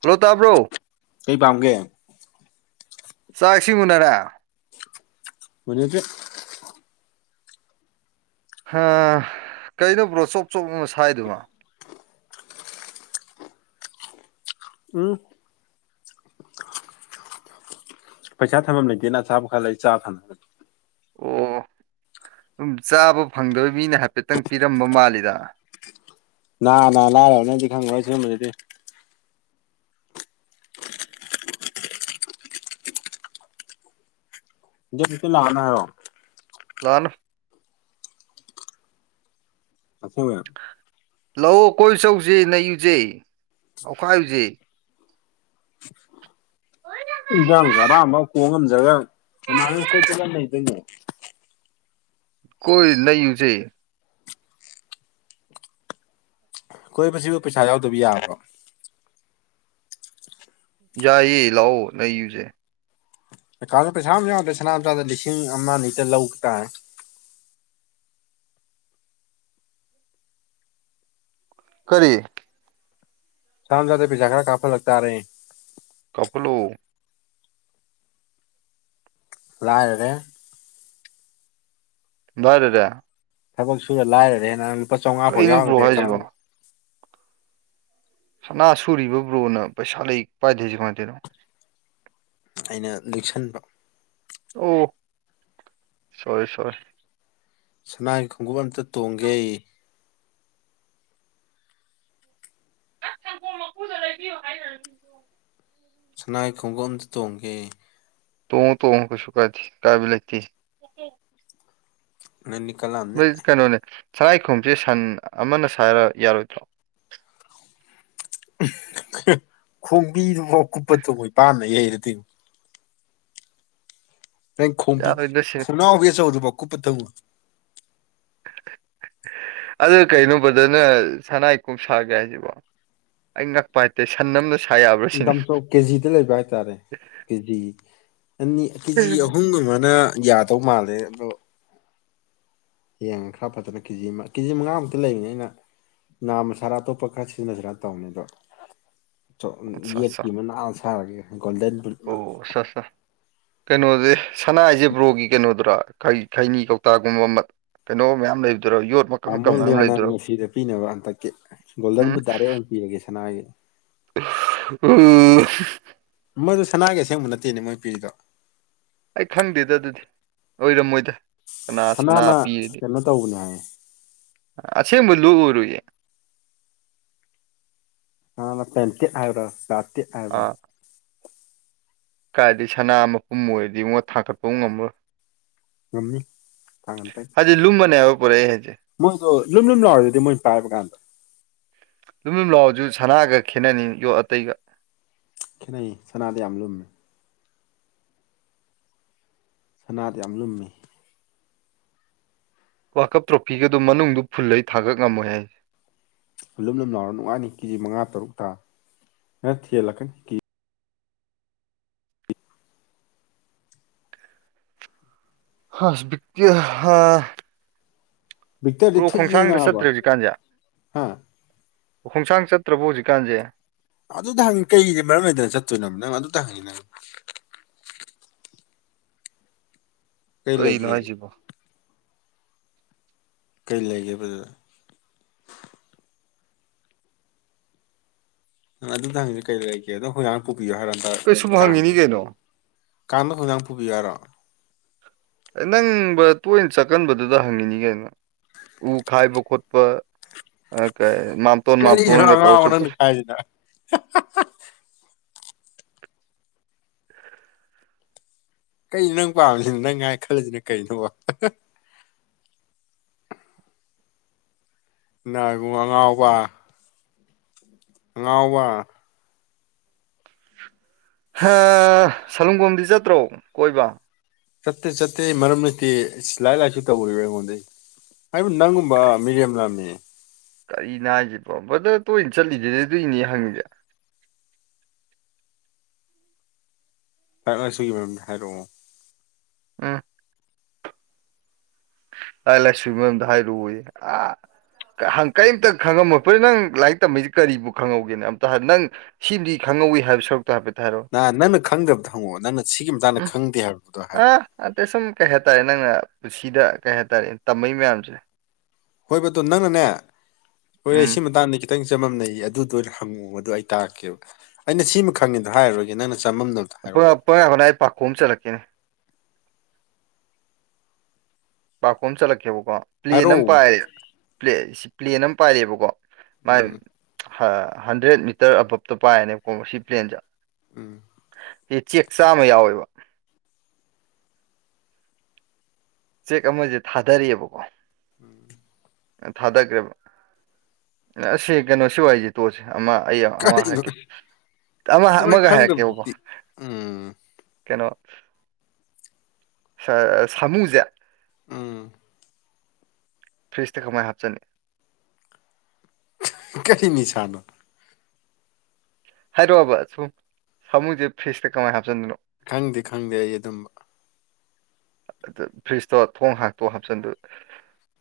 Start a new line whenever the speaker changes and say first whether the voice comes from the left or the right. right: hello ꯇꯥꯕ꯭ꯔꯣ
left: ꯀꯩ ꯄꯥꯝꯒꯦ
right: ꯆ ꯏꯁꯤ ꯃꯔ
left: ꯃꯅꯣ ꯀ
right: ꯍ ꯀꯧꯅꯣ ꯕ꯭ꯔꯣ ꯆꯣꯞ ꯆꯣꯞꯅ ꯁꯥꯏꯗꯨꯕꯨ
left: ꯎꯝ ꯄꯩꯁꯥ ꯊꯝꯐꯝꯝ ꯂꯩꯇꯦꯅ ꯑꯆꯥꯥꯕ ꯈꯔ ꯂꯩ ꯆꯥ ꯐꯅꯕꯅꯤ
right: ꯑꯣ ꯁꯝ ꯆꯥꯕ ꯐꯪꯗꯕ ꯃꯤꯅ ꯍꯥꯏꯐꯦꯠꯇꯪ ꯄꯤꯔꯝꯕ ꯃꯥꯜꯂꯤꯗ
left: ꯅꯅꯥ ꯂꯥꯏꯔꯕꯅꯗꯤ ꯈꯪꯉꯣꯏ ꯁꯤꯒꯨꯝꯕꯗꯨꯗꯤ [unintelligible]
right: ꯂꯥꯅ
left: ꯑꯈꯣꯏ
right: ꯂꯥꯛꯑꯣ ꯀꯣꯏꯆꯧꯁꯤꯦ ꯅ ꯌꯨꯖꯩ ꯑꯩꯈꯥꯏꯨꯖꯩ
left: ꯏꯖꯥꯡ ꯔ ꯑꯃ ꯀꯣꯡ ꯉꯝꯖꯒ ꯀꯃꯥꯏꯅ ꯀꯣꯏꯠꯂ ꯂꯩꯗꯣꯏꯅꯣ
right: ꯀꯣꯏ ꯂꯩꯔꯨꯁꯦ
left: ꯀꯣꯏꯕꯁꯤꯕꯨ ꯄꯩꯁꯥ ꯌꯥꯎꯗꯕꯤ ꯌꯥꯕ꯭ꯔꯣ
right: ꯌꯥꯏꯌꯦ ꯂꯥꯛꯑꯣ ꯂꯩꯌꯨꯁꯦ
left: ꯑꯦꯀꯥꯎꯟꯒ ꯄꯩꯁꯥ ꯑꯃ ꯌꯥꯎꯗꯔꯦ ꯁꯅꯥꯝꯆꯥꯗ ꯂꯤꯁꯤꯡ ꯑꯃ ꯅꯤꯇ ꯂꯧ ꯇꯥꯔꯦ
right: ꯀꯔꯤ
left: ꯁꯅꯥꯝꯅꯥꯗꯩ ꯄꯩꯁꯥ ꯈꯔ ꯀꯥꯞꯍꯜꯂꯛ ꯇꯥꯔꯦ
right: ꯀꯄꯂꯣ
left: ꯂꯥꯏꯔꯔꯦ
right: ꯂꯥꯏꯔꯔꯦ
left: ꯊꯕꯛ ꯁꯨꯔ ꯂꯥꯏꯔꯔꯦ ꯍꯦꯟꯅ ꯅ ꯂꯨꯄꯥ ꯆꯥꯎꯉꯥ ꯐꯥꯎ
right: ꯀꯩꯅꯣ
left: ꯌꯥꯎꯗ꯭ꯔꯦ
right: ꯕ꯭ꯔꯣ
left: ꯑꯦꯀꯥꯎꯟ
right: ꯍꯥꯏꯁꯤꯕꯣ ꯁꯅꯥ ꯁꯨꯔꯤꯕ ꯕ꯭ꯔꯣꯅ ꯄꯩꯁꯥ ꯂꯩ ꯄꯥꯏꯗꯣꯏꯁꯦ ꯀꯃꯥꯏꯅ ꯇꯧꯔꯤꯅꯣ
left: ꯑꯩꯅ ꯂꯤꯛꯁꯟꯕ
right: ꯑꯣ ꯁꯣꯔꯤ ꯁꯣꯔꯤ
left: ꯁꯅꯥꯒꯤ ꯈꯣꯡꯒꯨꯞ ꯑꯝꯇ ꯇꯣꯡꯒꯦ
right: [unintelligible]
left: ꯁꯅꯥ ꯈꯣꯡꯎꯞ ꯑꯝꯇ ꯇꯣꯡꯒꯦ
right: ꯇꯣꯡꯉꯨ ꯇꯣꯡꯉꯨ ꯀꯩꯁꯨ ꯀꯥꯏꯗꯦ ꯀꯥꯏꯕ ꯂꯩꯇꯦ
left: ꯅꯪꯗꯤ ꯀꯜꯂꯛꯑꯝꯅꯤ
right: ꯃꯣꯏ ꯀꯩꯅꯣꯅꯦ ꯁꯅꯥꯏꯈꯣꯡꯎꯞ ꯁꯟ ꯑꯃꯅ ꯁꯥꯔ ꯌꯥꯔꯣꯏꯗ꯭ꯔꯣ
left: ꯑꯝꯍ ꯈꯣꯡꯕꯤꯗꯨꯐꯥꯎ ꯀꯨꯞꯄ ꯇꯣ ꯃꯣꯏ ꯄꯥꯟꯅ ꯌꯩꯔꯗꯤ ꯅꯪ ꯈꯣꯝꯕꯤ
right: ꯌꯥꯔꯣꯏꯗ ꯁꯤꯅꯤ
left: ꯈꯣꯡꯅꯥꯎꯕꯤ ꯑꯆꯧꯕꯗꯨꯕꯥꯎ ꯀꯨꯞꯄ ꯊꯝꯕ
right: ꯑꯗꯨ ꯀꯩꯅꯣꯕ ꯅꯪꯅ ꯁꯅꯥꯏ ꯀꯨꯞ ꯁꯥꯒꯦ ꯍꯥꯏꯁꯤꯕꯣ ꯑꯩ ꯉꯛꯄ ꯍꯥꯏꯇꯦ ꯁꯟ ꯑꯃꯗ
left: ꯏꯟ ꯇꯔꯝꯁ ꯑꯣꯐ ꯀꯦꯖꯤꯗ ꯂꯩꯕ ꯍꯥꯏꯇꯥꯔꯦ ꯀꯦꯖꯤ ꯑꯅꯤ ꯀꯦꯖꯤ ꯑꯍꯨꯝꯒꯨꯝ ꯑꯃꯅ ꯌꯥꯗꯧ ꯃꯥꯜꯂꯦ ꯑꯗꯣ ꯌꯦꯡꯉꯒ ꯈꯔ ꯐꯖꯅ ꯀꯦꯖꯤ ꯑꯃ ꯀꯦꯖꯤ ꯃꯉꯥꯃꯨꯛꯇ ꯂꯩꯕꯅꯦ ꯑꯩꯅ ꯅꯥꯝꯃꯁꯥꯔꯥ ꯑꯇꯣꯞꯄ ꯈꯔ ꯁꯤꯖꯤꯟꯅꯖꯔ ꯇꯧꯅꯤ ꯑꯗꯣ ꯆꯣ
right: ꯑꯠꯆꯥ ꯑꯠꯆꯥ
left: ꯌꯦꯠꯀꯤ ꯃꯅꯥ ꯁꯥꯔꯒꯦ ꯒꯣꯜꯗꯟ ꯕꯨ
right: ꯑꯣ ꯁꯥꯁ ꯀꯩꯅꯣꯗꯤ ꯁꯅꯥ ꯍꯥꯏꯁꯦ ꯕ꯭ꯔꯣꯒꯤ ꯀꯩꯅꯣꯗꯨꯔꯥ ꯈꯩ ꯈꯩꯅꯤ ꯀꯧꯇꯥꯒꯨꯝꯕ ꯀꯩꯅꯣ ꯃꯌꯥꯝ ꯂꯩꯕꯗꯨꯔꯣ ꯌꯣꯠ ꯃꯀꯛ
left: ꯀꯥꯃꯣ
right: ꯃꯀꯛ ꯃꯌꯥꯝ
left: ꯂꯤꯌꯣꯅꯥꯜ
right: ꯂꯩꯕꯗꯨꯔꯣ
left: ꯃꯁꯤꯗ ꯄꯤꯅꯕ ꯍꯟꯗꯛꯀꯤ ꯒꯣꯜꯗꯟꯕꯨ ꯗꯥꯏꯔꯦ ꯑꯣꯏꯅ ꯄꯤꯔꯒꯦ ꯁꯅꯥꯒꯤ
right: ꯎꯝ
left: ꯃꯣꯏꯗꯨ ꯁꯅꯥꯒꯤ ꯑꯁꯦꯡꯕ ꯅꯠꯇꯦꯅꯦ ꯃꯣꯏ ꯄꯤꯔꯤꯗꯣ
right: ꯑꯩ ꯈꯪꯗꯦꯗ ꯑꯗꯨꯗꯤ ꯑꯣꯏꯔꯝꯃꯣꯏꯗ ꯀꯅꯥ ꯁꯅꯥ
left: ꯁꯅꯥꯅ
right: ꯄꯤꯔꯗꯤ
left: ꯀꯩꯅꯣ ꯇꯧꯕꯅꯦ ꯍꯥꯏꯌꯦ
right: ꯑꯁꯦꯡꯕ ꯂꯨ ꯑꯣꯏꯔꯣꯏꯌꯦ
left: ꯍꯥꯅ ꯄꯦꯟꯇꯦꯠ ꯍꯥꯏꯕ꯭ꯔꯥ ꯄ꯭ꯂꯥꯇꯦꯠ
right: ꯑꯥ
left: ꯍꯥꯏꯕ꯭꯭ꯔꯥ
right: ꯀꯥꯏꯗꯤ ꯁꯅꯥ ꯃꯄꯨꯝ ꯑꯣꯏꯔꯗꯤꯉꯣ ꯊꯥꯡꯒꯠꯄꯧ ꯉꯝꯃꯣꯏ
left: ꯉꯝꯅꯤ ꯊꯥꯡꯒꯠꯄꯩ
right: ꯑꯗꯨꯗꯤ ꯂꯨꯝꯃꯅꯦꯕ ꯄꯨꯔꯛꯏꯁꯦ
left: ꯃꯣꯏꯗꯣ ꯂꯨꯝ ꯂꯨꯝ ꯂꯥꯎꯔꯤꯗꯨꯗꯤ ꯃꯣꯏ ꯄꯥꯏꯕ ꯀꯥꯟꯗ
right: ꯌꯨꯝ ꯌꯨꯝ ꯂꯥꯎꯁꯨ ꯁꯅꯥꯒ ꯈꯦꯠꯅꯅꯤ ꯌꯣꯠ ꯑꯇꯩꯒ
left: ꯈꯦꯠꯅꯩ ꯁꯅꯥꯗꯤ ꯌꯥꯝ ꯂꯨꯝꯃꯦ ꯁꯅꯥꯗꯤ ꯌꯥꯝ ꯂꯨꯝꯃꯤ
right: ꯋꯥꯜꯀꯞ ꯇ꯭ꯔꯣꯐꯤꯒꯗꯨ ꯃꯅꯨꯡꯗꯨ ꯐꯨꯜꯂꯒꯗꯤ ꯊꯥꯡꯒꯠ ꯉꯝꯃꯣꯏ ꯍꯥꯏꯔꯤ
left: ꯂꯨꯝ ꯂꯨꯝ ꯂꯥꯎꯔ ꯅꯨꯡꯉꯥꯏꯅꯤ ꯀꯦꯖꯤ ꯃꯉꯥ ꯇꯔꯨꯛ ꯇꯔꯥ ꯅꯪ ꯊꯦꯜꯂꯛꯀꯅꯤ ꯀꯦ
right: ꯍꯁ ꯍꯥ
left: ꯚꯤꯛꯇꯔꯗꯤ
right: ꯕ꯭ꯔꯣ
left: ꯊꯨꯏꯌꯦ
right: ꯈꯣꯡꯁꯥꯡꯗ
left: ꯅꯥꯕ
right: ꯆꯠꯇ꯭ꯔꯦ ꯍꯧꯖꯤꯛꯀꯥꯟꯁꯦ
left: ꯍꯥ
right: ꯈꯣꯡꯁꯥꯡ ꯆꯠꯇ꯭ꯔꯕꯣ ꯍꯧꯖꯤꯛꯀꯥꯟꯁꯦ
left: ꯑꯗꯨꯗ ꯍꯪꯉꯤ ꯀꯩꯒꯤ ꯃꯔꯝ ꯂꯩꯗꯅ ꯆꯠꯇꯣꯏꯅꯣ ꯅꯪ ꯑꯗꯨꯗ ꯍꯪꯉꯤ ꯅꯪ ꯀꯩ
right: ꯀꯩꯅꯣ
left: ꯂꯩꯒꯦ
right: ꯍꯥꯏꯁꯤꯕꯣ
left: ꯀꯔꯤ ꯂꯩꯒꯦꯕꯗꯨꯗ ꯅꯪ ꯑꯗꯨꯗꯪꯁ ꯀꯩꯗ ꯂꯩꯒꯦ ꯑꯗꯣ ꯍꯔꯥꯡ ꯄꯨꯕꯤꯌꯣ ꯍꯥꯏꯔꯝ
right: ꯀꯩ ꯁꯨꯝ
left: ꯀꯥꯡ
right: ꯍꯪꯉꯤꯅꯤ ꯀꯩꯅꯣ
left: ꯀꯥꯡꯕ ꯍꯣꯡꯖꯡ ꯄꯨꯕꯤꯒꯦ ꯍꯥꯏꯔꯣ
right: ꯅꯪ ꯕ ꯇꯣꯏꯅ ꯆꯠꯀꯟꯕꯗꯨꯗ ꯍꯪꯉꯤꯅꯤ ꯀꯩꯅꯣ ꯎ ꯈꯥꯏꯕ ꯈꯣꯠꯄ ꯑꯀ
left: [unintelligible] ꯀꯩꯅꯣ ꯅꯪ ꯄꯥꯝꯃꯤꯁꯤꯅ ꯅꯪ ꯍꯥꯏꯏ ꯈꯜꯂꯁꯤꯅ ꯀꯩꯅꯣ ꯏꯕꯨꯡ ꯑꯉꯥꯎꯕ ꯑꯉꯥꯎꯕ
right: ꯍ ꯁꯂꯨꯡꯐꯝꯗꯤ ꯆꯠꯇ꯭ꯔꯣ ꯀꯣꯏꯕ
left: ꯆꯠꯇꯦ ꯆꯠꯇꯦ ꯃꯔꯝ ꯂꯩꯇꯦꯌꯦ ꯂꯥꯏ ꯂꯥꯏꯁꯨ ꯇꯧꯔꯤꯕ ꯑꯩꯉꯣꯟꯗꯩ ꯑꯩꯕꯨ ꯅꯪꯒꯨꯝꯕ ꯃꯤꯔꯦꯝ ꯂꯥꯝꯃꯤ
right: ꯀꯔꯤꯅ ꯍꯥꯏꯁꯤꯕꯣ ꯕ꯭ꯔꯗ ꯇꯣꯏꯅ ꯆꯠꯂꯤꯗꯨꯗꯤ ꯑꯗꯨꯏꯅꯦ ꯍꯪꯉꯤꯁꯦ
left: ꯂꯥꯏꯛ ꯂꯥꯏꯁꯨꯒꯤ ꯃꯔꯝꯗ ꯍꯥꯏꯔꯛꯑꯣ
right: ꯎꯝ ꯂꯥꯏꯛ ꯂꯥꯏ ꯁꯨꯒꯤ ꯃꯔꯝꯗ ꯍꯥꯏꯔꯛ ꯑꯣꯌꯦ ꯑ ꯪ ꯀꯔꯤꯝꯇ ꯈꯪꯉꯝꯃꯣꯏ ꯐ ꯅꯪ ꯂꯥꯏꯔꯤꯛ ꯇꯝꯃꯤꯁꯤ ꯀꯔꯤꯕꯨ ꯈꯪꯍꯧꯒꯦꯅ ꯑꯝꯇ ꯅꯪ ꯁꯤꯝꯗꯤ ꯈꯪꯍꯧꯋꯏ ꯍꯥꯏꯕꯁꯨ ꯇꯣ ꯍꯥꯏꯐꯦꯠ ꯇ ꯍꯥꯏꯔꯛꯎꯅꯦ
left: ꯅ ꯅꯪꯅ ꯈꯪꯗꯕꯗꯣ ꯍꯪꯉꯛꯑꯣ ꯅꯪꯅ ꯁꯤꯒꯤ ꯃꯇꯥꯡꯗ
right: ꯎꯝ
left: ꯈꯪꯗꯦ ꯍꯥꯏꯕꯗꯣ ꯍꯥꯏꯔꯛꯑꯣ
right: ꯑꯥ ꯑꯇꯩ ꯁꯨꯝ ꯀꯩ ꯍꯥꯏꯇꯥꯔꯦ ꯅꯪꯅ ꯄꯨꯟꯁꯤꯗ ꯀꯩ ꯍꯥꯏꯇꯥꯔꯦ ꯇꯝꯝꯕꯩ ꯃꯌꯥꯝꯁꯦ
left: ꯍꯣꯏꯕꯇꯣ ꯅꯪꯅꯅꯦ ꯑꯣꯏꯔꯦ
right: ꯎꯝ
left: ꯁꯤ ꯃꯇꯥꯡꯗ ꯈꯤꯇꯪ ꯆꯃꯝꯅꯩ ꯑꯗꯨꯗ ꯑꯣꯏꯅ ꯍꯪꯉꯑꯣ ꯑꯗꯨ ꯑꯩ ꯇꯥꯛꯔꯀꯦꯕ ꯑꯩꯅ ꯁꯤꯃ ꯈꯪꯉꯦꯗ ꯍꯥꯏꯔꯒꯦ ꯅꯪꯅ ꯆꯃꯝꯅꯕ
right: ꯄꯔ ꯍꯥꯟꯅ ꯑꯩ ꯄꯥꯈꯣ ꯑꯃ ꯆꯠꯂꯛꯀꯅꯦ ꯄꯥꯔꯀꯣ ꯑꯃ ꯆꯠꯂꯛꯀꯦꯕꯀꯣ ꯄ꯭ꯂꯦꯟ ꯑꯃ
left: ꯍꯥꯏꯔꯛꯑꯣ
right: ꯄꯥꯏꯔꯦ ꯁꯤ ꯄ꯭ꯂꯦꯟ ꯑꯃ ꯄꯥꯏꯔꯦꯕꯀꯣ ꯃꯥꯏ
left: ꯎꯝ
right: ꯍ ꯍꯟꯗ꯭ꯔꯦꯗ ꯃꯤꯇꯔ ꯑꯕꯞꯇꯣ ꯄꯥꯏꯅꯦꯕꯀꯣ ꯁꯤ ꯄ꯭ꯂꯦꯟꯁꯦ
left: ꯎꯝ
right: ꯁꯤ ꯆꯦꯛ ꯆꯥꯃ ꯌꯥꯎꯋꯦꯕ ꯆꯦꯛ ꯑꯃꯁꯦ ꯊꯥꯗꯔꯤꯑꯕꯀꯣ
left: ꯎꯝ
right: ꯊꯥꯗꯈ꯭ꯔꯦꯕ ꯑꯁꯤ ꯀꯩꯅꯣ ꯁꯤ ꯋꯥꯔꯤꯁꯦ ꯇꯣꯛꯑꯁꯤ ꯑꯃ ꯑꯩ ꯑꯃꯒ
left: ꯀꯔꯤꯅꯣ
right: ꯍꯥꯏꯔꯛꯀꯦ ꯑꯃ
left: ꯑꯗꯨꯃꯥꯏꯅ
right: ꯑꯃꯒ ꯍꯥꯏꯔꯛꯀꯦꯕꯀꯣ
left: ꯈꯪꯗꯕꯗꯨꯗꯤ ꯎꯝ
right: ꯀꯩꯅꯣ ꯁ ꯑ ꯁꯥꯃꯨꯁꯦ
left: ꯎꯝ
right: ꯐ꯭ꯔꯤꯖꯇ ꯀꯃꯥꯏ ꯍꯥꯞꯆꯅꯤ
left: ꯀꯩꯅꯤꯁꯥꯅꯣ
right: ꯍꯥꯏꯔꯛꯑꯕ ꯁꯨꯝ ꯁꯥꯃꯨꯁꯦ ꯐ꯭ꯔꯤꯖꯇ ꯀꯃꯥꯏꯅ ꯍꯥꯞꯆꯤꯟꯗꯣꯏꯅꯣ
left: ꯈꯪꯗꯦ ꯈꯪꯗꯦ ꯑꯩ ꯑꯗꯨꯝꯕ
right: ꯑꯗꯨ ꯐ꯭ꯔꯤꯖꯇꯣ ꯊꯣꯡ ꯍꯥꯛꯇꯣ ꯍꯥꯞꯆꯤꯟꯗꯨ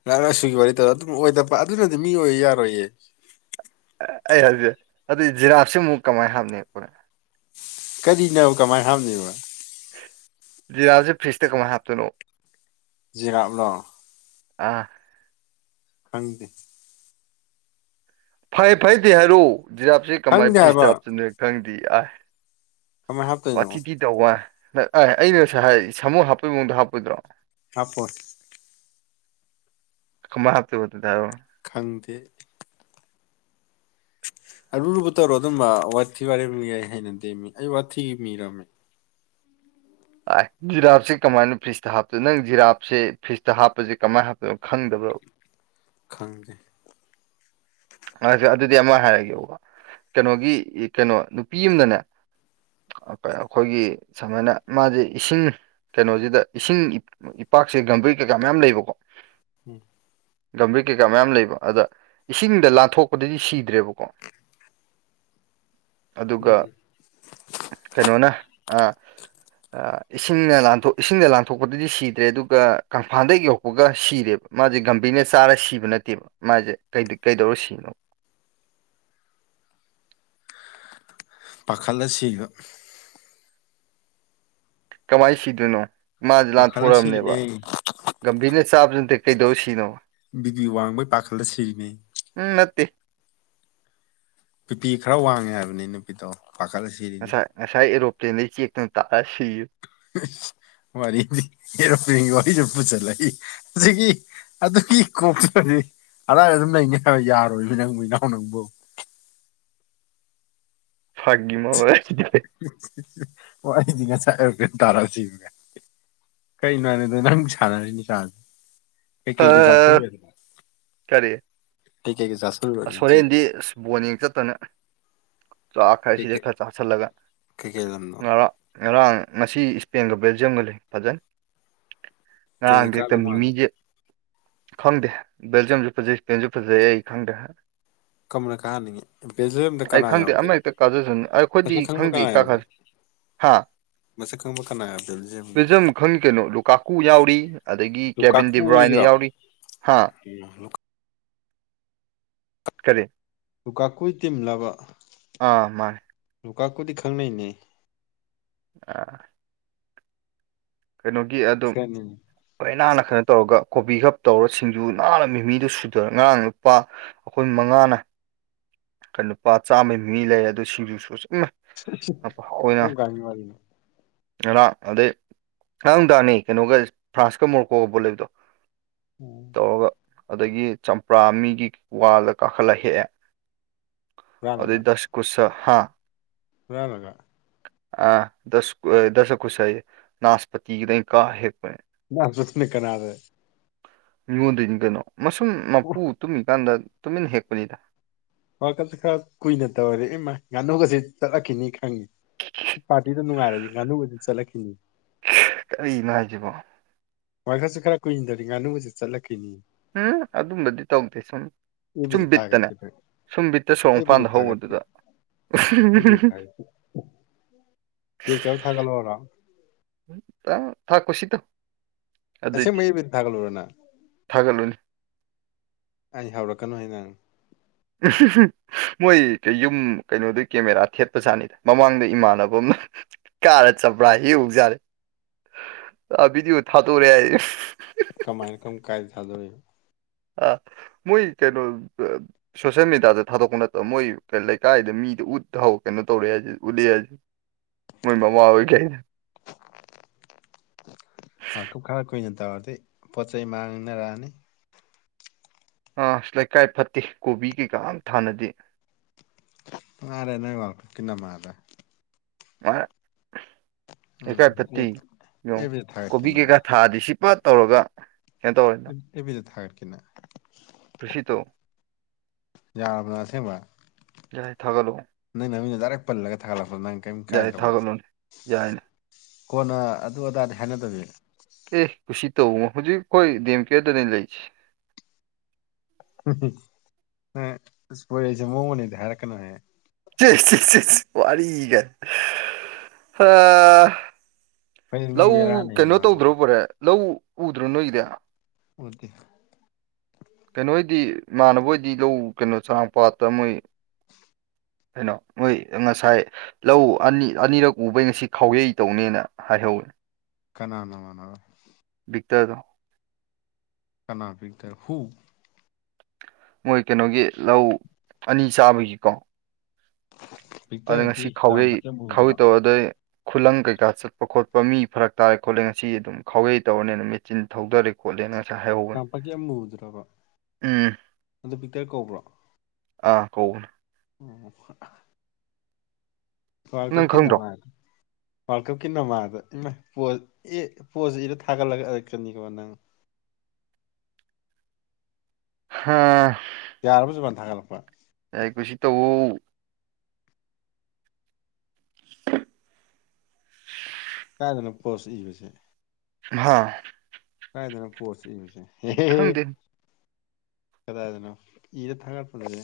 left: ꯅꯍꯥꯛ ꯂꯁꯨꯨꯒꯤ ꯋꯥꯔꯤ ꯇꯧꯔ ꯑꯗꯨꯝ ꯑꯣꯏꯗꯕ ꯑꯗꯨꯅꯗꯤ ꯃꯤ ꯑꯣꯏꯕ ꯌꯥꯔꯣꯏꯌꯦ
right: ꯑꯩ ꯍꯧꯖꯤꯛ ꯑꯗꯨ ꯖꯤꯔꯞꯁꯤꯃꯨꯛ ꯀꯃꯥꯏꯅ ꯍꯥꯞꯅꯤꯕ
left: ꯀꯔꯤꯅꯣ ꯀꯃꯥꯏꯅ ꯍꯥꯞꯕꯅꯤꯕ
right: ꯖꯤꯔꯥꯞꯁꯦ ꯐꯤꯔꯁꯇ ꯀꯃꯥꯏ ꯍꯥꯞꯇꯣꯢꯅꯣꯕ
left: ꯖꯤꯔꯥꯞꯂꯣ
right: ꯑꯥ
left: ꯈꯪꯗꯦ
right: ꯐꯩ ꯐꯩꯗꯤ ꯍꯥꯏꯔꯛꯑꯣ ꯖꯤꯔꯥꯞꯁꯦ ꯀꯃꯥꯏ
left: ꯈꯪꯗꯦ
right: ꯐꯤꯁꯇ
left: ꯍꯥꯏꯕ
right: ꯍꯥꯞꯆꯟ ꯗꯣꯢꯅꯣ ꯈꯪꯗꯦ ꯑ
left: ꯀꯃꯥꯏꯅ ꯍꯥꯞꯇꯣꯏꯅꯣ
right: ꯋꯥꯊꯤ ꯄꯤ ꯇꯧꯕ ꯑꯩꯅ ꯉ ꯍꯥꯏ ꯁꯥꯃꯨ ꯍꯥꯞꯄꯩ ꯃꯑꯣꯡꯗꯣ ꯍꯥꯞꯄꯣꯏꯗ꯭ꯔꯣ
left: ꯍꯥꯄꯣꯢ
right: ꯀꯃꯥꯢ ꯍꯥꯞꯇꯣꯢꯕ ꯗꯨꯗꯤ ꯍꯥꯢꯔꯛꯑꯣ
left: ꯈꯪꯗꯦ ꯑꯔꯨꯔꯨꯕ ꯇꯧꯔꯣ ꯑꯗꯨꯝꯕ ꯋꯥꯊꯤ ꯋꯥꯔ ꯌꯥꯏ ꯍꯥꯏꯅ ꯗꯦꯝꯃꯤ ꯑꯩ ꯋꯥꯊꯤ ꯃꯤꯔꯝꯃꯦ
right: ꯑ ꯖꯤꯔꯥꯞꯁꯦ ꯀꯃꯥꯏꯅ ꯐ꯭ꯔꯤꯖꯇ ꯍꯥꯞꯇꯣꯏꯣ ꯅꯪ ꯖꯤꯔꯥꯞꯁꯦ ꯐ꯭ꯔꯤꯖꯇ ꯍꯥꯞꯄꯁꯦ ꯀꯃꯥꯏꯅ ꯍꯥꯞꯇꯣꯏꯅꯣ ꯈꯪꯗꯕ꯭ꯔꯣ
left: ꯈꯪꯗꯦ
right: ꯑꯗꯨꯗꯤ ꯑꯃ ꯍꯥꯏꯔꯒꯦꯕ ꯀꯩꯅꯣꯒꯤ ꯀꯩꯅꯣ ꯅꯨꯄꯤ ꯑꯃꯅꯅꯦ ꯑꯩꯈꯣꯏꯒꯤ ꯁꯨꯃꯥꯏꯅ ꯃꯥꯁꯦ ꯏꯁꯤꯡ ꯀꯩꯅꯣꯁꯤꯗ ꯏꯁꯤꯡ ꯏꯄꯥꯛꯁꯦ ꯒꯝꯕꯔꯤ ꯀꯩꯀꯥ ꯃꯌꯥꯝ ꯂꯩꯕꯀꯣ
left: ꯎꯝ
right: ꯒꯝꯚꯤꯔ ꯀꯩꯀꯥ ꯃꯌꯥꯝ ꯂꯩꯕ ꯑꯗ ꯏꯁꯤꯡ ꯗ ꯂꯥꯟꯊꯣꯛꯄꯗꯗꯤ ꯁꯤꯗ꯭ꯔꯦꯕꯀꯣ ꯑꯗꯨꯒ ꯀꯩꯅꯣꯅ ꯑ ꯏꯁꯤꯡꯅ ꯂꯥꯟ ꯏꯁꯤꯡꯅ ꯂꯥꯟꯊꯣꯛꯄꯗꯗꯤ ꯁꯤꯗ꯭ꯔꯦ ꯑꯗꯨꯒ ꯀꯪꯐꯥꯟꯗ ꯌꯧꯍꯛꯄꯒ ꯁꯤꯔꯦꯕ ꯃꯥꯁꯦ ꯒꯝꯚꯤꯔꯅ ꯆꯥꯔ ꯁꯤꯕ ꯅꯠꯇꯦꯕ ꯃꯥꯁꯦ ꯀꯩꯗꯧꯔ ꯁꯤꯅꯣ
left: ꯄꯥꯈꯠ ꯑꯁꯤꯕ
right: ꯀꯃꯥꯏ ꯁꯤꯗꯣꯏꯅꯣ ꯃꯥꯁꯦ
left: ꯄꯥꯈꯠꯂ
right: ꯂꯥꯟꯊꯣꯔꯝꯅꯦꯕ
left: ꯁꯤꯔꯤꯅꯦ
right: ꯒꯝꯚꯤꯔꯅ ꯆꯥꯕꯖꯨ ꯅꯠꯇꯦ ꯀꯩꯗꯧ ꯁꯤꯅꯣ
left: ꯕꯤꯄꯤ ꯋꯥꯡꯕꯩ ꯄꯥꯈꯜꯗ ꯁꯤꯔꯤꯅꯤ
right: ꯎꯝ ꯅꯠꯇꯦ
left: ꯕꯤꯄꯤ ꯈꯔ ꯋꯥꯡꯉꯦ ꯍꯥꯏꯕꯅꯤ ꯅꯨꯄꯤꯗꯣ ꯄꯥꯈꯠꯂꯁꯤ
right: ꯉꯁꯥꯏ ꯉꯁꯥꯏ ꯑꯦꯔꯣꯄ꯭ꯂꯦꯟꯗꯒꯤ ꯆꯦꯛꯇꯨ ꯇꯥꯛꯑ ꯁꯤꯌꯨ
left: ꯋꯥꯔꯤꯗꯤ ꯑꯦꯔꯣꯄꯂꯦꯟꯒꯤ ꯋꯥꯔꯤꯁꯨ ꯄꯨꯁꯜꯂꯛꯏ ꯁꯤꯒꯤ ꯑꯗꯨꯒꯤ ꯀꯣꯛꯇꯗꯤ ꯑꯗꯥꯏꯗ ꯑꯗꯨꯝ ꯂꯩꯅꯤ ꯍꯥꯏꯕ ꯌꯥꯔꯣꯏꯕ ꯅꯪ ꯃ ꯏꯅꯥꯎ ꯅꯪꯕꯨ
right: ꯐꯥꯀꯤꯒꯤ ꯃꯥ ꯑꯣꯏ
left: ꯑꯣ ꯑꯩꯗꯤ ꯉꯁꯥꯏ ꯇꯥꯔꯛꯑꯁꯤ ꯀꯩꯅꯣ ꯍꯥꯏꯅꯤꯗꯣ ꯅꯪ ꯁꯥꯟꯅꯔꯤ ꯂꯤꯁꯥꯁꯦ ꯀꯩꯀꯩ ꯒ
right: ꯑ
left: ꯆꯥꯊꯗꯅ
right: ꯀꯔꯤ
left: ꯉꯁꯤ
right: ꯁꯣꯔꯦꯟꯗꯤ ꯕꯣꯅꯤꯡꯡ ꯆꯠꯇꯅ ꯆꯥꯛ ꯈꯔ ꯁꯤꯗꯩ
left: ꯀꯩꯀꯩ
right: ꯈꯔ ꯆꯥꯁꯜꯂꯒ
left: ꯀꯩꯀꯩ ꯂꯝꯅꯣ
right: ꯉꯔꯥꯡ ꯉꯔꯥꯡ ꯉꯁꯤ ꯏꯁꯄꯦꯟꯒ ꯕꯦꯜꯖꯤꯌꯝꯒ ꯂꯩ ꯐꯖꯩ
left: ꯀꯩꯅ
right: ꯉꯔꯥꯡꯗꯤ ꯍꯦꯛꯇ
left: ꯀꯥꯗꯧ ꯃꯥꯜꯂꯦ
right: ꯃꯤꯃꯤꯁꯦ ꯈꯪꯗꯦ ꯕꯖꯤꯝꯁꯨ ꯐꯖꯩꯖ ꯐꯖꯩ ꯑꯩ ꯈꯪꯗ
left: ꯀꯔꯝꯕꯅ ꯀꯥꯍꯟꯅꯤꯡꯉꯤ ꯕꯦꯜꯖꯤꯌꯝꯗ
right: ꯑꯩ
left: ꯀꯅꯥ
right: ꯈꯪꯗꯦ
left: ꯌꯥꯎꯒꯦ
right: ꯑꯃ ꯍꯦꯛꯇ ꯀꯥꯖꯁꯅ ꯑꯩ ꯑꯩꯈꯣꯏꯗꯤ
left: ꯃꯁꯛ ꯈꯪꯕ
right: ꯈꯪꯗꯦ
left: ꯀꯅꯥ ꯌꯥꯎꯒꯦ
right: ꯀꯥꯈ꯭ꯔꯁꯤ ꯍꯥꯥ
left: ꯃꯁꯛ ꯈꯪꯕ ꯀꯅꯥꯕꯗꯖ
right: ꯂꯖꯝ ꯈꯪꯉ ꯀꯩꯅꯣ ꯂꯨꯀꯥꯀꯨ ꯌꯥꯎꯔꯤ ꯑꯗꯒꯤ ꯀꯦꯕꯤꯟ ꯗꯤꯕ꯭ꯔꯥꯏꯅ ꯌꯥꯎꯔꯤ ꯍꯥ
left: ꯎ
right: ꯀꯔꯤ
left: ꯇꯨꯀꯥꯀꯨꯏ ꯇꯤꯝꯂꯕ
right: ꯑꯥ ꯃꯥꯅꯦ
left: ꯂꯨꯀꯥꯛꯄꯨꯗꯤ ꯈꯪꯅꯩꯅꯦ
right: ꯑꯥ ꯀꯩꯅꯣꯒꯤ ꯑꯗꯨꯝ
left: ꯐ꯭ꯔꯦꯟꯅꯤꯅꯦ
right: ꯈꯅꯥꯟꯅ ꯈꯔꯅ ꯇꯧꯔꯒ ꯀꯣꯕꯤ ꯀꯞ ꯇꯧꯔ ꯁꯤꯡꯖꯨ ꯅꯥꯟꯅ ꯃꯤꯃꯤꯗꯨ ꯁꯨꯗꯔ ꯉꯔꯥꯡ ꯂꯨꯄꯥ ꯑꯩꯈꯣꯏ ꯃꯉꯥꯅ ꯀ ꯂ ꯅꯨꯄꯥ ꯆꯥꯝꯃꯩ ꯃꯤ ꯂꯩꯔ ꯑꯗꯨ ꯁꯤꯡꯖꯨꯁꯨ ꯆꯨꯝꯃꯦ ꯑꯅ
left: ꯀꯔꯝ ꯀꯥꯟꯒꯤ ꯋꯥꯔꯤꯅꯣ
right: ꯑ ꯑꯗ ꯉꯥꯡꯗꯥꯅꯤ ꯀꯩꯅꯣꯒ ꯐ꯭ꯔꯥꯟꯁꯀ ꯃꯣꯔꯀꯣꯒꯕꯣꯠ ꯂꯩꯕꯗꯣ
left: ꯎꯝ
right: ꯇꯧꯔꯒ ꯑꯗꯒꯤ ꯆꯝꯄ꯭ꯔꯥ ꯃꯤꯒꯤ ꯋꯥꯗ ꯀꯥꯈꯠꯂ ꯍꯦꯛꯑꯦ ꯑ ꯗꯁ ꯀꯨꯁ ꯍꯥ
left: ꯊꯥ ꯂꯥꯛꯒ
right: ꯑ ꯗꯁ ꯗꯁ ꯈꯨꯁ ꯅꯥꯁꯄꯇ ꯀꯥ ꯍꯦ
left: ꯁꯃꯤ ꯀꯅꯥꯗꯦ
right: ꯃꯤꯉꯣꯟꯗꯣꯏꯅꯤ ꯀꯩꯅꯣ ꯃꯁꯨꯝ ꯃꯄꯨ ꯇꯨꯝꯃꯤꯀꯥꯟꯗ ꯇꯨꯃꯤꯟꯅ ꯍꯦꯛꯄꯅꯤꯗ
left: ꯋꯥꯔꯜ ꯀꯞꯁꯦ ꯈꯔ ꯀꯨꯏꯅ ꯇꯧꯔꯦ ꯏꯃ ꯉꯥꯅꯨꯒꯁꯦ ꯆꯠꯂꯛꯈꯤꯅꯤ ꯈꯪꯉꯤ ꯄꯥꯔꯇꯤꯗ ꯅꯨꯡꯉꯥꯏꯔꯗꯤ ꯉꯥꯅꯨꯒꯗꯤ ꯆꯠꯂꯛꯈꯤꯅꯤ
right: ꯀꯔꯤꯅꯣ ꯍꯥꯏꯁꯤꯕꯣ
left: ꯋꯥꯈꯔꯁꯨ ꯈꯔ ꯀꯨꯏꯟꯗꯔꯤ ꯉꯥꯅꯨꯁꯨꯦ ꯆꯠꯂꯛꯈꯤꯅꯤ
right: ꯎꯝ ꯑꯗꯨꯝꯕꯗꯤ ꯇꯧꯗꯦ ꯁꯨꯝ
left: ꯑꯦꯕꯤꯗ
right: ꯁꯨꯝꯕꯤꯠꯇꯅꯦ
left: ꯊꯥꯒꯠꯀꯦ
right: ꯁꯨꯝꯕꯤꯠ ꯍꯦꯛꯇ ꯁꯣꯔꯣꯛ
left: ꯑꯦꯕꯤꯗ
right: ꯃꯄꯥꯟꯗ
left: ꯊꯥꯒꯠꯀꯦ
right: ꯍꯧꯕꯗꯨꯗ
left: ꯑꯦꯕꯤꯗ ꯊꯥꯒꯠꯀꯦ ꯊꯥꯒꯂꯣ ꯑꯔꯥꯎ
right: ꯎ ꯊ ꯈꯨꯁꯤ ꯇ
left: ꯑꯁꯦꯡ ꯃꯌꯦꯛꯕꯤ ꯊꯥꯒꯠꯂꯨꯔꯅ
right: ꯊꯥꯒꯠꯂꯨꯅꯤ
left: ꯑꯩ ꯍꯧꯔꯛꯀꯅꯨ ꯍꯥꯏ ꯅꯪ
right: ꯎ ꯃꯣꯏ ꯌꯨꯝ ꯀꯩꯅꯣꯗꯨ ꯀꯦꯃꯦꯔꯥ ꯊꯦꯠꯄꯖꯥꯠꯅꯤꯗ ꯃꯃꯥꯡꯗ ꯏꯃꯥꯟꯅꯕ ꯑꯃꯅ ꯀꯥꯔ ꯆꯠꯄ꯭ꯔꯥ ꯍꯦꯛ ꯍꯧꯧꯖꯥꯔꯦ ꯕꯤꯗꯤꯑꯣ ꯊꯥꯗꯣꯔꯦ ꯑꯩ
left: ꯀꯃꯥꯏꯟ ꯀꯝ ꯀꯥꯏ ꯆꯗꯦ
right: ꯑ ꯃꯣꯏ ꯀꯩꯅꯣ ꯁꯣꯁꯦꯜ ꯃꯦꯗꯤꯌꯥꯗ ꯊꯥꯗꯣꯛꯄ ꯅꯠꯇꯕ ꯃꯣꯏ ꯂꯩꯀꯥꯏꯗ ꯃꯤꯗ ꯎꯠ ꯀꯩꯅꯣ ꯇꯧꯔꯦ ꯍꯥꯏꯁꯤꯗꯤ ꯂꯤꯦ ꯃꯣꯏ ꯃꯃꯥ ꯀ
left: ꯨꯞ ꯈꯔ ꯀꯨꯏꯅ ꯇꯧꯔꯗꯤ ꯄꯣꯠ ꯆꯩ ꯃꯥꯡꯅꯔꯛꯑꯅꯤ
right: ꯑ ꯑ ꯂꯩꯀꯥꯏ ꯐꯠꯇꯦ ꯀꯣꯕꯤ ꯀꯩꯀꯥꯝ ꯊꯥꯅꯗꯦ
left: ꯃꯥꯔꯦ ꯅꯪ ꯋꯥꯥꯛ ꯀꯟꯅ ꯃꯥꯗ
right: ꯑꯦꯥ
left: ꯎꯝ ꯎꯝ
right: ꯄꯤ ꯌ
left: ꯑꯦꯕꯤꯗ ꯊꯥꯒꯠꯀꯦ
right: ꯀꯣꯕꯤ ꯀ
left: ꯅꯪ
right: ꯀ ꯊꯥꯗꯤ ꯁꯤꯄ ꯇꯧꯔꯒ ꯀꯩꯅꯣ ꯇꯧꯔꯦ
left: ꯑꯦꯕꯤꯗꯤ ꯊꯔ ꯀꯅ
right: [unintelligible]
left: ꯌꯥꯕ꯭ꯔꯥ ꯑꯁꯦꯡꯕ
right: ꯌꯥꯥꯏꯌꯦ ꯊꯥꯒꯠꯂꯛꯑꯣ
left: ꯅꯪ ꯅꯃꯤꯡꯗ ꯗꯥꯏꯔꯛ ꯄꯜꯂꯒ ꯊꯥꯒꯠꯂꯛꯄꯗꯣ ꯅꯪ ꯀꯩꯝ
right: ꯌꯥꯏ
left: ꯢꯀꯥꯏꯗ꯭ꯔꯕꯣ
right: ꯊꯥꯒꯠꯂꯣꯅꯦ ꯌꯥꯏꯅꯦ
left: ꯀꯣꯟꯅ ꯑꯗꯨ ꯑꯗꯥꯗꯤ ꯍꯥꯏꯅꯗꯕꯤ
right: ꯑꯦ ꯀꯨꯁꯤ ꯇꯧꯕꯣ ꯍꯧꯖꯤꯛ ꯑꯩꯈꯣꯏ ꯗꯤ ꯑꯦꯝ ꯀꯤꯌꯔꯗꯅꯦ ꯂꯩꯔꯤꯁꯦ
left: ꯄꯣꯢꯔꯩꯁꯦ ꯃꯋꯣꯡ ꯑꯃꯅꯦꯗꯤ ꯍꯥꯢꯔꯛꯀꯅꯨꯍꯦ
right: ꯋꯥꯔꯤꯒ ꯍꯥꯥ
left: ꯑꯩꯈꯣꯏ ꯃꯤ
right: ꯂꯧ
left: ꯕꯦꯔꯥꯅꯤꯍꯦ
right: ꯀꯩꯅꯣ
left: ꯅꯥꯕ
right: ꯇꯧꯗ꯭ꯔꯕꯣꯔꯦ ꯂꯧ ꯎꯗ꯭ꯔꯣ ꯅꯣꯏ ꯏꯗꯤ
left: ꯑꯣꯀꯦ
right: ꯀꯩꯅꯣ ꯑꯣꯏꯗꯤ ꯏꯃꯥꯟꯅꯕꯣꯏꯗꯤ ꯂꯧ ꯀꯩꯅꯣ ꯆꯥꯡ ꯄꯥꯠꯇ ꯃꯣꯏ
left: [unintelligible]
right: ꯀꯩꯅꯣ ꯃꯣꯏ ꯉꯁꯥꯏ ꯂꯧ ꯑꯅꯤ ꯑꯅꯤꯔꯛ ꯎꯕꯩ ꯉꯁꯤ ꯈꯥꯎꯔꯩ ꯇꯧꯅꯦꯅ ꯍꯥꯏꯍꯧꯋꯤ
left: ꯀꯅꯥ ꯅꯃꯅ
right: ꯕꯤꯛꯇꯔꯗꯣ
left: ꯀꯅꯥ ꯄꯗ ꯍꯨ
right: ꯃꯣꯏ ꯀꯩꯅꯣꯒꯤ ꯂꯧ ꯑꯅꯤ ꯆꯥꯕꯒꯤꯀꯣ ꯑꯗ
left: ꯄꯤꯛꯇꯔꯗꯤ
right: ꯉꯁꯤ ꯈꯥꯎꯌꯩ
left: ꯆꯥꯝꯄꯥꯛꯀꯤ
right: ꯈꯥꯎꯌꯩ
left: ꯑꯃꯨꯕꯗꯨꯔꯣ
right: ꯇꯒꯗꯣꯢ ꯈꯨꯂꯪ ꯀꯩꯀꯥ ꯆꯠꯄ ꯈꯣꯠꯄ ꯃꯤ ꯐꯔꯛ ꯇꯥꯢ ꯈꯣꯠꯂꯦ ꯉꯁꯤ ꯑꯗꯨꯝ ꯈꯥꯎꯋꯩ ꯇꯧꯔꯅꯤꯅ ꯃꯦꯆꯤꯟ ꯊꯧꯗꯔꯦ ꯈꯣꯠꯂꯦꯅ ꯉꯁꯥꯏ ꯍꯥꯢꯍꯧꯕꯅꯦ
left: ꯆꯥꯝꯄꯥꯛꯀꯤ ꯑꯃꯨꯕꯗꯨꯔꯕ
right: ꯎꯝ
left: ꯑꯗꯨ ꯄꯤꯛꯇꯔ ꯀꯧꯕ꯭ꯔꯣ
right: ꯑꯥ [unintelligible]
left: ꯑꯣ ꯋꯥꯔꯜ
right: ꯅꯪ
left: ꯀꯞꯀꯤ
right: ꯈꯪꯗ꯭ꯔꯣ
left: ꯅꯃꯥꯗ ꯋꯥꯔꯜ ꯀꯞꯀꯤ ꯅꯃꯥꯗ ꯏꯃ ꯄꯣ ꯑꯦ ꯄꯣꯖ ꯏꯔ ꯊꯥꯒꯠꯂꯛꯀꯅꯤꯀꯣ ꯅꯪ
right: ꯍꯥ
left: ꯌꯥꯔꯕꯣ ꯁꯨꯖꯥꯟ ꯊꯥꯡꯒꯠꯂꯛꯄ
right: ꯌꯥꯏ ꯀꯨꯁꯤ ꯇꯧꯋꯣ
left: ꯀꯥꯏꯗꯅꯣ ꯄꯣꯁ ꯏꯕꯁꯦ
right: ꯍꯥꯥ
left: ꯀꯥꯏꯗꯅꯣ ꯄꯣꯁ ꯏꯕꯁꯦ
right: ꯈꯪꯗꯦ
left: ꯀꯗꯥꯗꯅꯣ ꯏꯔ ꯊꯥꯡꯒꯠ ꯐꯝꯖꯦ